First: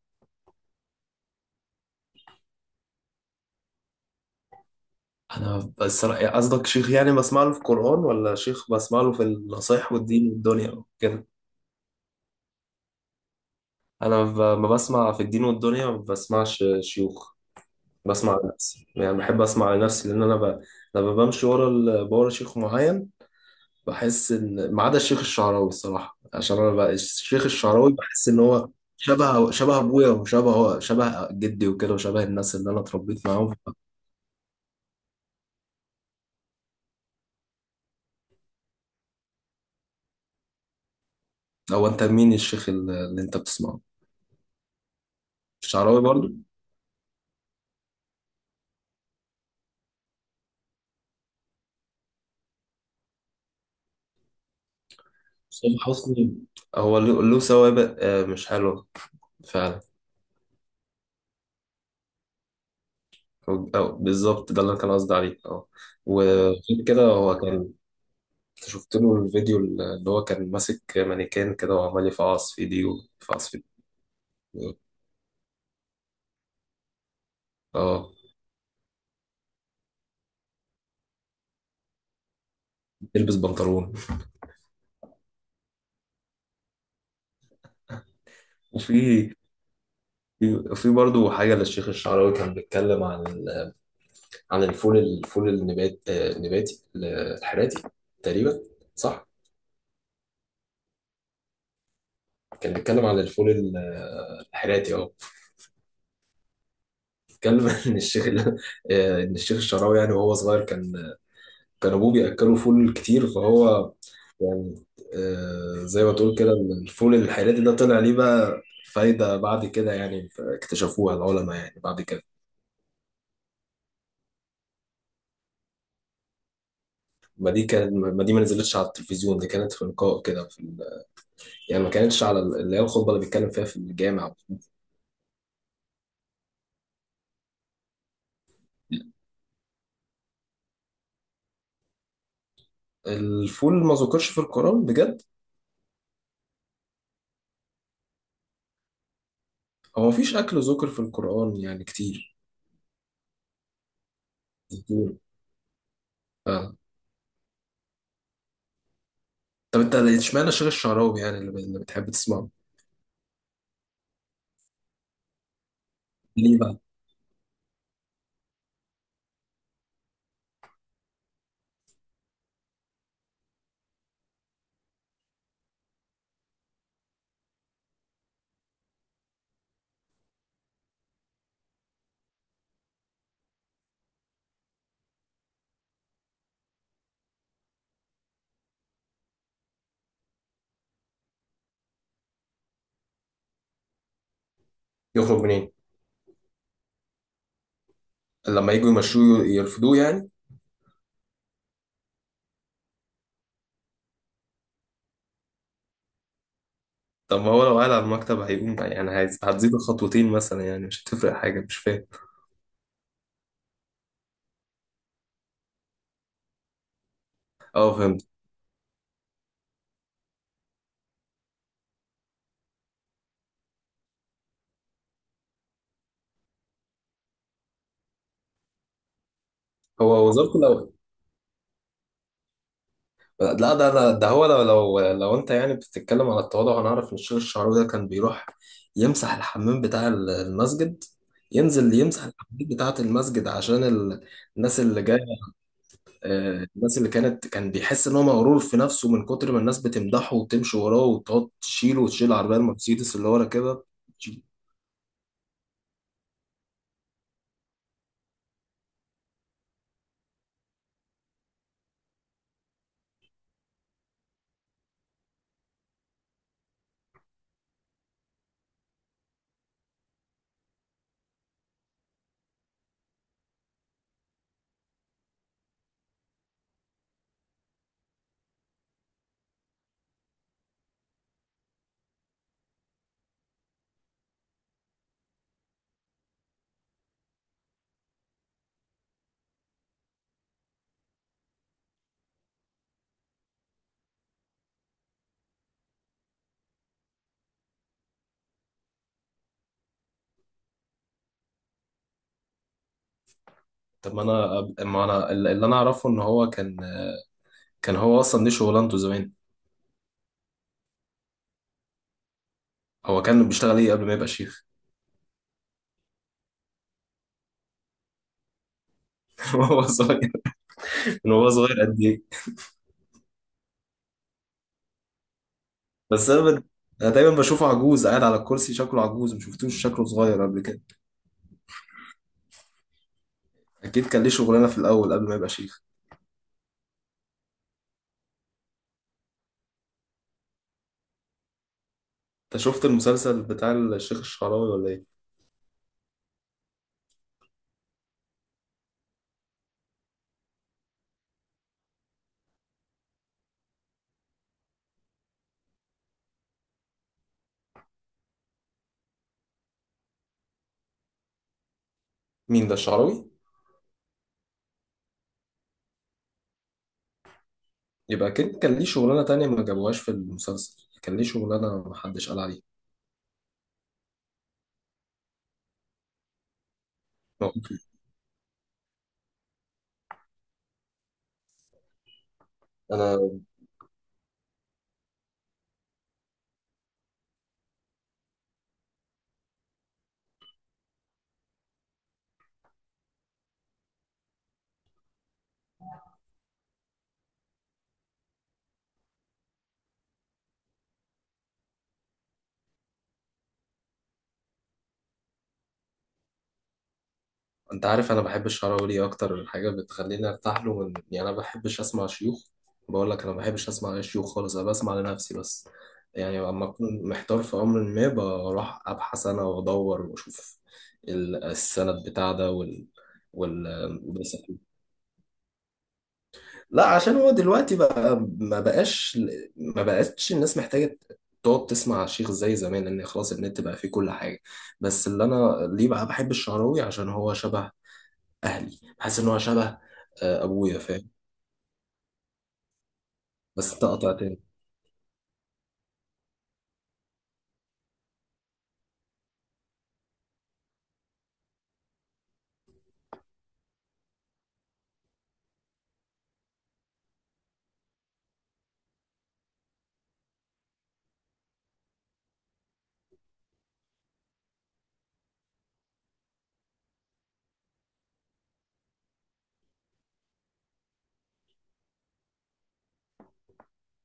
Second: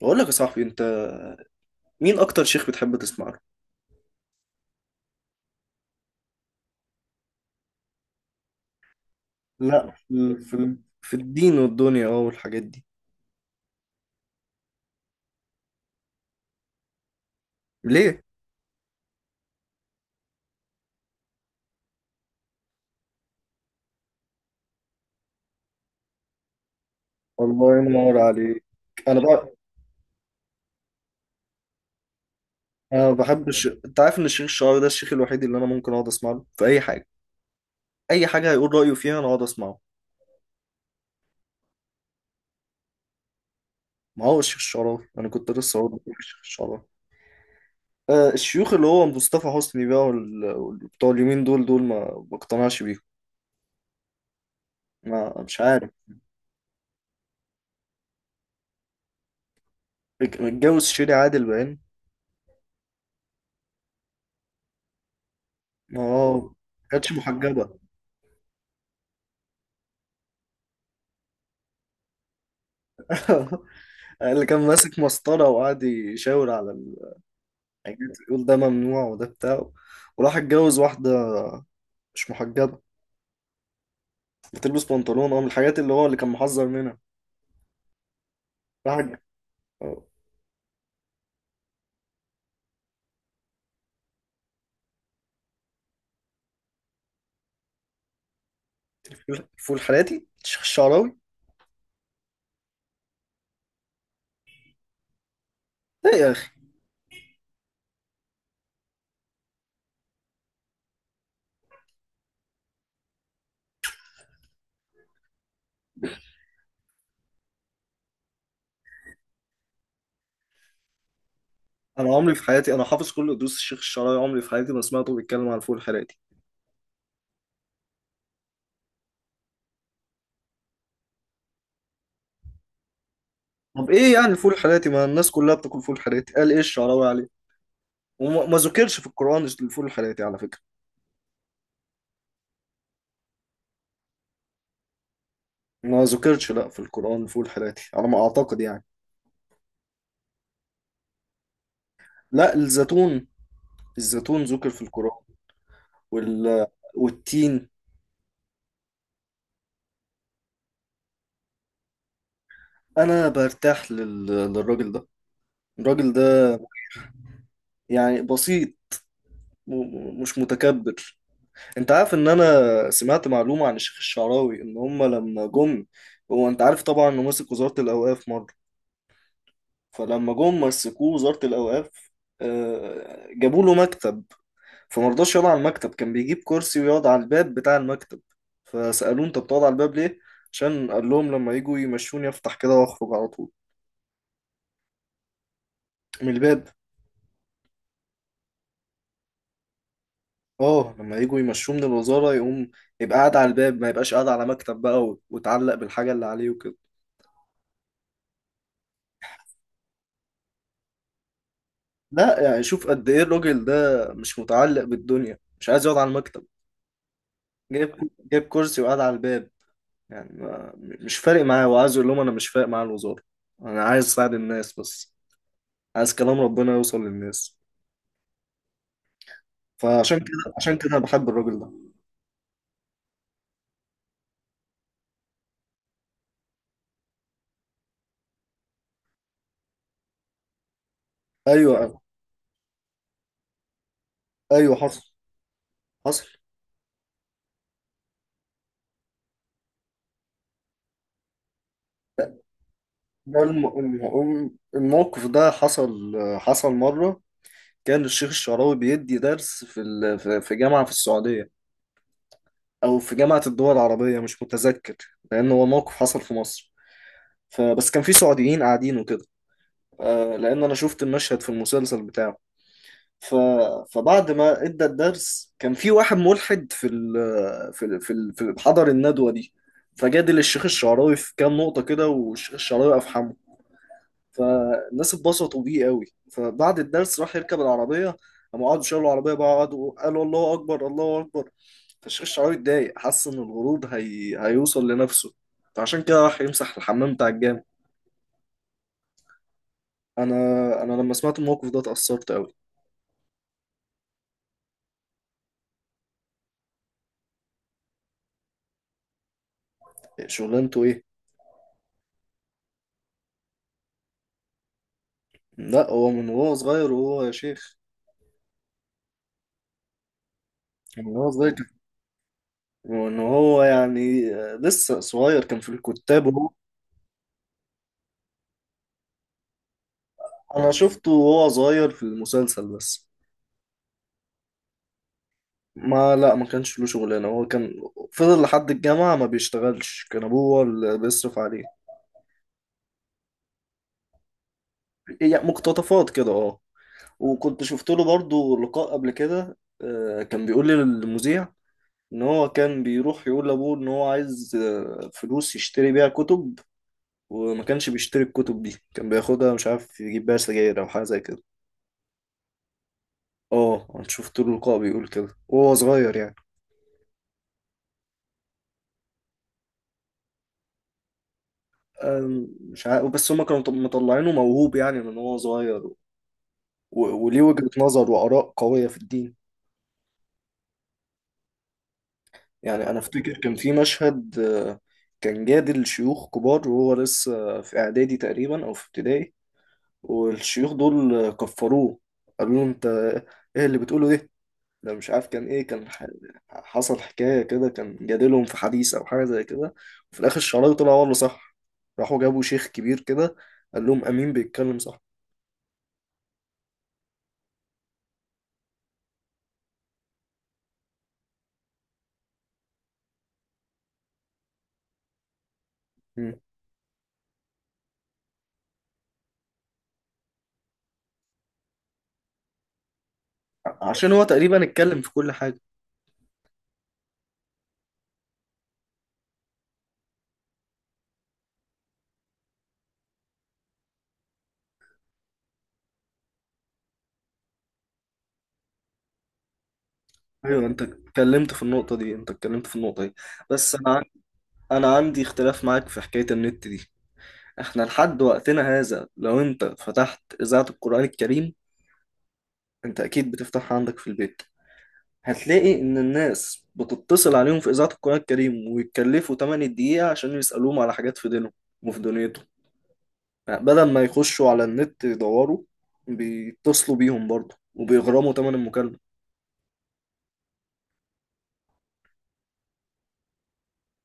بقول لك يا صاحبي انت، مين اكتر شيخ بتحب تسمع له؟ انا بس قصدك شيخ يعني بسمع له في القرآن ولا شيخ بسمع له في لا النصايح والدين والدنيا في وكده. الدين والدنيا والحاجات دي. ما بسمع في الدين والدنيا، ما بسمعش شيوخ. ليه؟ بسمع لنفسي، يعني بحب اسمع لنفسي لان لما بمشي ورا شيخ معين بحس ان ما عدا الشيخ الشعراوي الصراحة. عشان انا بقى الشيخ الله الشعراوي ينور بحس ان عليك. هو انا شبه بقى شبه ابويا وشبه شبه جدي وكده، وشبه الناس اللي انا انا اتربيت بحب معاهم. انت عارف ان الشيخ الشعراوي ده الشيخ الوحيد اللي انا ممكن اقعد اسمع له في اي حاجه، اي حاجه هيقول رايه فيها انا اقعد اسمعه. هو انت مين الشيخ اللي انت بتسمعه؟ ما هو الشيخ الشعراوي، انا كنت لسه هقول الشعراوي لك برضه. الشيخ الشعراوي. آه الشيوخ اللي هو مصطفى حسني بقى بتوع اليمين دول دول ما بقتنعش بيهم، ما مش حسام عارف. حسني هو له سوابق مش حلوة فعلا. متجوز شيري عادل باين. أو بالظبط ده اللي أنا كان قصدي عليه، اه. اه، وغير ما كده، كانتش هو كان محجبه. شفت له الفيديو اللي هو كان ماسك مانيكان كده وعمال يفعص في ايديه ويفعص في اللي كان ايديه، ماسك مسطرة وقعد يشاور على اه. الحاجات، يقول ده ممنوع وده بتاع. وراح اتجوز واحدة مش محجبة، يلبس بنطلون. بتلبس بنطلون، اه، من الحاجات اللي هو اللي كان محذر منها. راح اتج- وفي اه. في في برضه حاجة للشيخ الشعراوي، كان بيتكلم عن الفول، الفول النبات، النباتي الحراتي تقريبا، صح؟ الفول حراتي الشيخ الشعراوي. كان بيتكلم الحراتي، اه. ايه يا اخي. اتكلم ان الشيخ الشعراوي يعني وهو صغير كان كان ابوه بياكله فول كتير، فهو يعني زي ما تقول كده، الفول الحراتي ده طلع ليه بقى فايدة بعد كده يعني، اكتشفوها العلماء يعني بعد انا كده. عمري في حياتي، انا حافظ كل دروس الشيخ الشعراوي، عمري في حياتي ما سمعته بيتكلم عن الفول حراتي. ما دي ما نزلتش على التلفزيون، دي كانت في لقاء كده يعني ما كانتش على اللي هي الخطبة اللي بيتكلم فيها في طب ايه يعني الجامع. الفول الحراتي؟ ما الناس كلها بتاكل فول حراتي، قال ايه الشعراوي عليه؟ وما ما ذكرش في القرآن الفول الحراتي على فكرة. الفول ما ذكرش في القرآن بجد. ما ذكرش لا في القرآن الفول الحراتي على ما اعتقد يعني. هو مفيش أكل ذكر في القرآن يعني كتير، لا، الزيتون، الزيتون ذكر في كتير. القرآن. وال... والتين. طب انت اشمعنى شيخ الشعراوي يعني اللي بتحب تسمعه؟ أنا برتاح للراجل ده، الراجل ده ليه بقى؟ يعني بسيط، مش متكبر. أنت عارف إن أنا سمعت معلومة عن الشيخ الشعراوي، إن هما لما جم، هو أنت عارف طبعا إنه مسك وزارة الأوقاف مرة، فلما جم مسكوه وزارة الأوقاف، جابوا له مكتب. فمرضاش يقعد على المكتب، كان بيجيب كرسي ويقعد على الباب بتاع المكتب. فسألوه أنت بتقعد على الباب ليه؟ عشان قال لهم لما يجوا يمشوني افتح كده واخرج على طول يخرج منين؟ من الباب. لما يجوا يمشوه يرفضوه يعني؟ اه، لما يجوا يمشوه من الوزارة يقوم يبقى قاعد على الباب، ما يبقاش قاعد على مكتب بقى وتعلق بالحاجة اللي عليه وكده. طب ما هو لو قاعد على المكتب هيقوم يعني، هتزيد خطوتين مثلا، يعني مش هتفرق حاجه، مش فاهم. لا يعني شوف قد ايه الراجل ده، مش متعلق بالدنيا، مش عايز يقعد على المكتب، اه، جايب فهمت. جايب كرسي وقاعد على الباب. يعني ما مش فارق معاه، هو عايز يقول لهم انا مش فارق معايا الوزارة، انا عايز اساعد الناس بس، عايز كلام ربنا يوصل للناس. فعشان هو كده، وزارته عشان كده لو، انا بحب الراجل ده. لا ده هو لو انت يعني بتتكلم على التواضع، هنعرف ان الشيخ الشعراوي ده كان بيروح يمسح الحمام بتاع المسجد. ينزل ايوه. يمسح الحمام بتاعة المسجد عشان ايوه، الناس اللي حصل جاية، حصل الناس اللي كانت، كان بيحس ان هو مغرور في نفسه من كتر ما الناس بتمدحه وتمشي وراه وتقعد تشيله وتشيل العربيه المرسيدس اللي هو ده راكبها، تشيل. الموقف ده حصل. حصل مرة كان الشيخ الشعراوي بيدي درس في جامعة في السعودية، أو في جامعة الدول العربية مش متذكر. لأن هو موقف حصل في مصر، فبس كان في سعوديين قاعدين وكده. لأن أنا شفت المشهد في المسلسل بتاعه. ف... فبعد ما ادى الدرس كان في واحد ملحد في حضر الندوة دي. فجادل الشيخ الشعراوي في كام نقطة كده، والشيخ الشعراوي أفحمه. فالناس اتبسطوا بيه قوي. فبعد الدرس راح يركب العربية، قاموا قعدوا شالوا العربية بقى، قعدوا قالوا الله أكبر الله أكبر. فالشيخ الشعراوي اتضايق، حس إن الغرور هيوصل لنفسه. فعشان كده راح يمسح الحمام بتاع الجامع. أنا أنا لما سمعت الموقف ده اتأثرت قوي. طب ما انا أب- ما انا اللي انا اعرفه ان هو كان، كان هو اصلا دي شغلانته زمان. شغلانته إيه؟ هو كان بيشتغل ايه قبل ما يبقى شيخ؟ لا، هو من وهو صغير وهو يا شيخ. وهو صغير؟ من وهو من وهو صغير كان- صغير قد ايه؟ وإن هو يعني لسه صغير كان في الكتاب بس انا وهو. بد- انا دايما بشوفه عجوز قاعد على الكرسي، شكله عجوز، ما شفتوش شكله صغير قبل أنا كده. شفته وهو صغير في المسلسل بس. اكيد كان ليه شغلانه في الاول قبل ما يبقى شيخ. ما لا، ما كانش له شغلانه، هو كان فضل لحد الجامعه ما بيشتغلش، كان ابوه هو اللي بيصرف عليه. انت شفت المسلسل بتاع الشيخ الشعراوي ولا ايه؟ يعني مقتطفات كده اه. وكنت شفت له برضو لقاء قبل كده، كان بيقول لي للمذيع ان هو كان بيروح يقول لابوه ان هو عايز فلوس يشتري بيها كتب. وما كانش بيشتري الكتب دي، كان بياخدها مش عارف يجيب بيها سجاير او حاجه زي كده. مين ده الشعراوي؟ اه، انا شفت له لقاء بيقول كده وهو صغير يعني. يبقى أكيد كان ليه شغلانة تانية ما جابوهاش في المسلسل، كان ليه شغلانة محدش قال عليها. مش عارف، بس هما كانوا مطلعينه موهوب يعني من هو صغير، وليه هو وجهة نظر وآراء قوية في الدين. يعني أنا أنا، أفتكر كان في مشهد، كان جادل شيوخ كبار وهو لسه في إعدادي تقريبا أو في ابتدائي. والشيوخ دول كفروه، قالوا له أنت إيه اللي بتقوله ده؟ ده مش عارف كان إيه، حصل حكاية كده، كان جادلهم في حديث أو حاجة زي كده. وفي الآخر الشعراوي طلع هو اللي صح، راحوا جابوا شيخ كبير كده قال لهم أمين بيتكلم صح. أنت عارف أنا بحب الشراوي، أكتر حاجة بتخليني أرتاح له من، يعني أنا ما بحبش أسمع شيوخ. بقول لك أنا ما بحبش أسمع أي شيوخ خالص، أنا بسمع لنفسي بس. يعني مم. لما أكون محتار في أمر ما، بروح أبحث أنا وأدور وأشوف السند بتاع ده وال وال عشان هو تقريبا اتكلم في كل حاجة. لا، عشان هو دلوقتي بقى ما بقاش، ما بقتش الناس محتاجة تقعد تسمع شيخ زي زمان، لان خلاص النت بقى فيه كل حاجة. بس اللي انا ليه بقى بحب الشعراوي عشان هو شبه اهلي، بحس ان هو شبه ايوه، ابويا، انت فاهم؟ اتكلمت في النقطه دي، انت اتكلمت في النقطه دي. بس بس انت انا عن- قطعتني. انا عندي اختلاف معاك في حكايه النت دي. احنا لحد وقتنا هذا لو انت فتحت اذاعه القران الكريم، انت اكيد بتفتحها عندك في البيت، هتلاقي ان الناس بتتصل عليهم في اذاعه القران الكريم ويتكلفوا 8 دقيقه عشان يسالوهم على حاجات في دينهم وفي دنيتهم. يعني بدل ما يخشوا على النت يدوروا، بيتصلوا بيهم برضه وبيغرموا ثمن المكالمه.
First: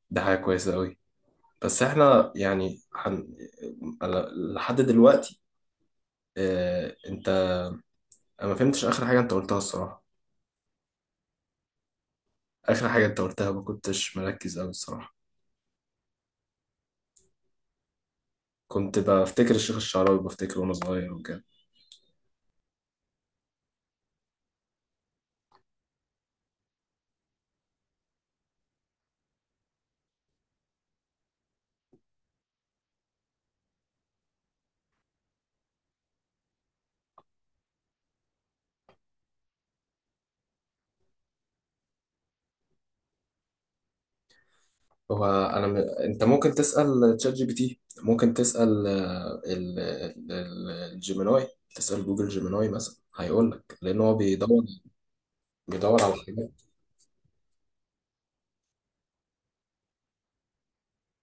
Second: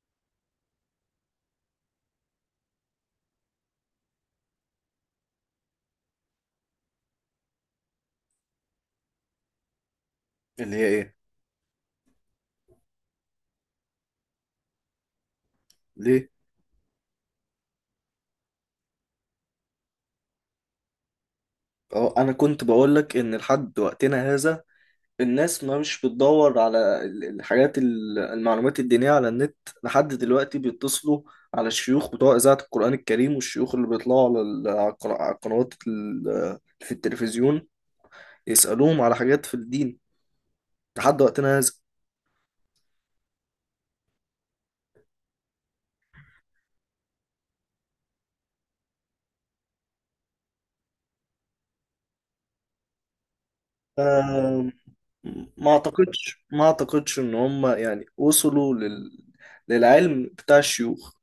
ده حاجة كويسة قوي. بس احنا يعني أنا لحد دلوقتي، آه، انت انا ما فهمتش اخر حاجة انت قلتها الصراحة. اللي هي ايه؟ اخر حاجة انت قلتها ما كنتش مركز قوي الصراحة. ليه؟ كنت بفتكر الشيخ الشعراوي، بفتكره وانا صغير وكده. اه، انا كنت بقول لك ان لحد وقتنا هذا الناس ما مش بتدور على ال- الحاجات ال- المعلومات الدينية على النت. لحد دلوقتي بيتصلوا على الشيوخ بتوع إذاعة القرآن الكريم، والشيوخ اللي بيطلعوا على على القنوات في التلفزيون، يسألوهم على حاجات في الدين لحد وقتنا هذا. انت ممكن تسال تشات جي بي تي، ممكن تسال الجيميناي. تسال جوجل جيميناي مثلا هيقول لك، لان هو بيدور، آم، ما بيدور على أعتقدش، حاجات. ما أعتقدش إن هم يعني وصلوا للعلم بتاع الشيوخ،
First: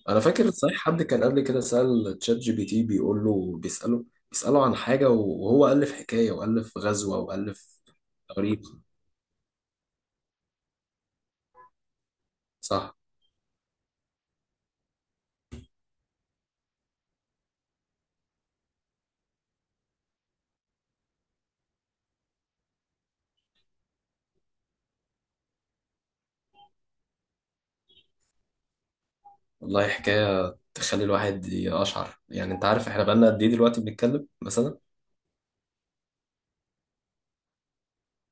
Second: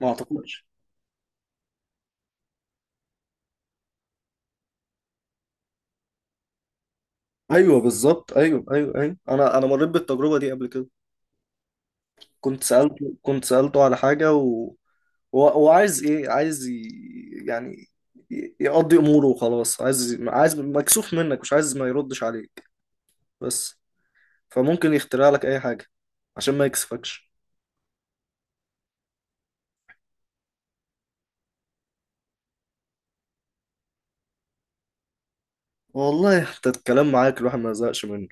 ما انا فاكر أعتقدش. صحيح حد كان قبل كده سال تشات جي بي تي، بيقول له، بيساله عن حاجه وهو الف حكايه والف غزوه والف أيوه بالظبط، أيوه تاريخ، أيوه أيوه، أنا مريت بالتجربة دي قبل كده. كنت صح. سألته، كنت سألته على حاجة هو عايز ايه، عايز يعني يقضي اموره وخلاص، عايز مكسوف منك، مش عايز ما يردش عليك بس، فممكن يخترع لك اي حاجه عشان ما يكسفكش. والله حكايه تخلي الواحد يقشعر، يعني انت عارف احنا بقالنا قد ايه دلوقتي بنتكلم مثلا. والله انت الكلام معاك الواحد ما يزهقش منه،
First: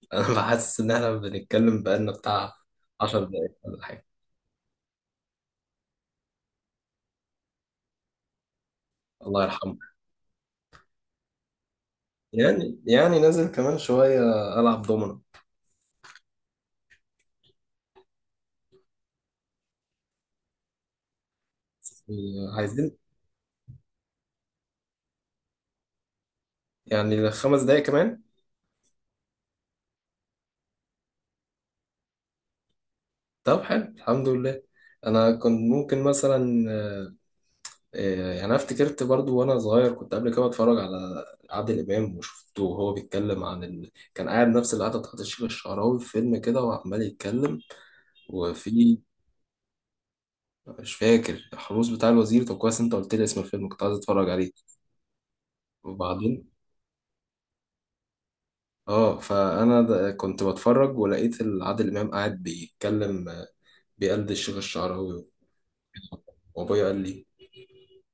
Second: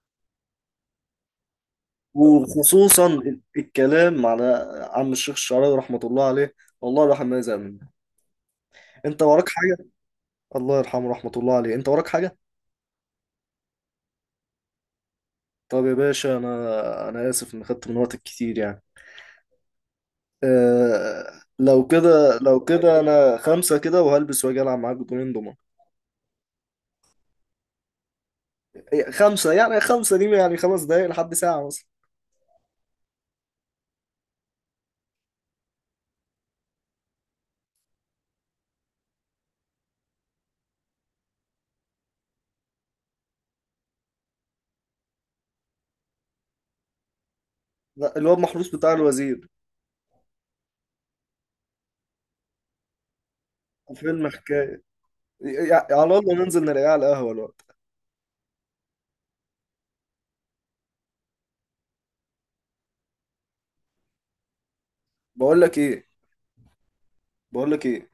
انا بحس ان احنا بنتكلم بقالنا بتاع وخصوصا 10 دقايق ولا حاجه. الكلام على عم الشيخ الشعراوي رحمه الله عليه. والله الواحد ما يزهق منه. انت الله وراك حاجه؟ يرحمه. الله يرحمه، رحمه الله عليه. انت وراك حاجه؟ يعني يعني نازل كمان شوية ألعب دومنا. طب يا باشا، انا اسف ان خدت من وقتك كتير يعني. لو كده، لو عايزين كده انا خمسة كده وهلبس واجي العب معاك بطولين دومنة. يعني 5 دقايق كمان. خمسة يعني، خمسة دي يعني خمس دقايق لحد ساعة مثلا. طب حلو، الحمد لله. أنا كنت ممكن مثلا يعني أنا افتكرت برضو وأنا صغير كنت قبل كده بتفرج على عادل إمام، وشفته وهو بيتكلم كان قاعد نفس القعدة بتاعت الشيخ الشعراوي في فيلم كده وعمال يتكلم. لا، الواد وفي، محروس بتاع الوزير. مش فاكر الحروس بتاع الوزير. طب كويس، أنت قلت لي اسم الفيلم، كنت عايز فيلم أتفرج عليه. حكاية، إيه، إيه، يعني على الله وبعدين ننزل نلاقيه على القهوة الوقت. اه، كنت بتفرج ولقيت عادل امام قاعد بيتكلم، بيقلد الشيخ الشعراوي، بقول لك ايه، وابويا قال لي بقول لك ايه،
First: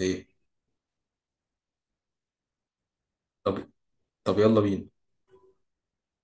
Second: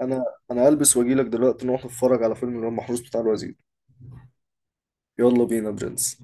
انا ايه. انا هلبس واجي لك دلوقتي نروح نتفرج على فيلم الواد محروس بتاع الوزير. طب، طب يلا بينا. يلا بينا برنس.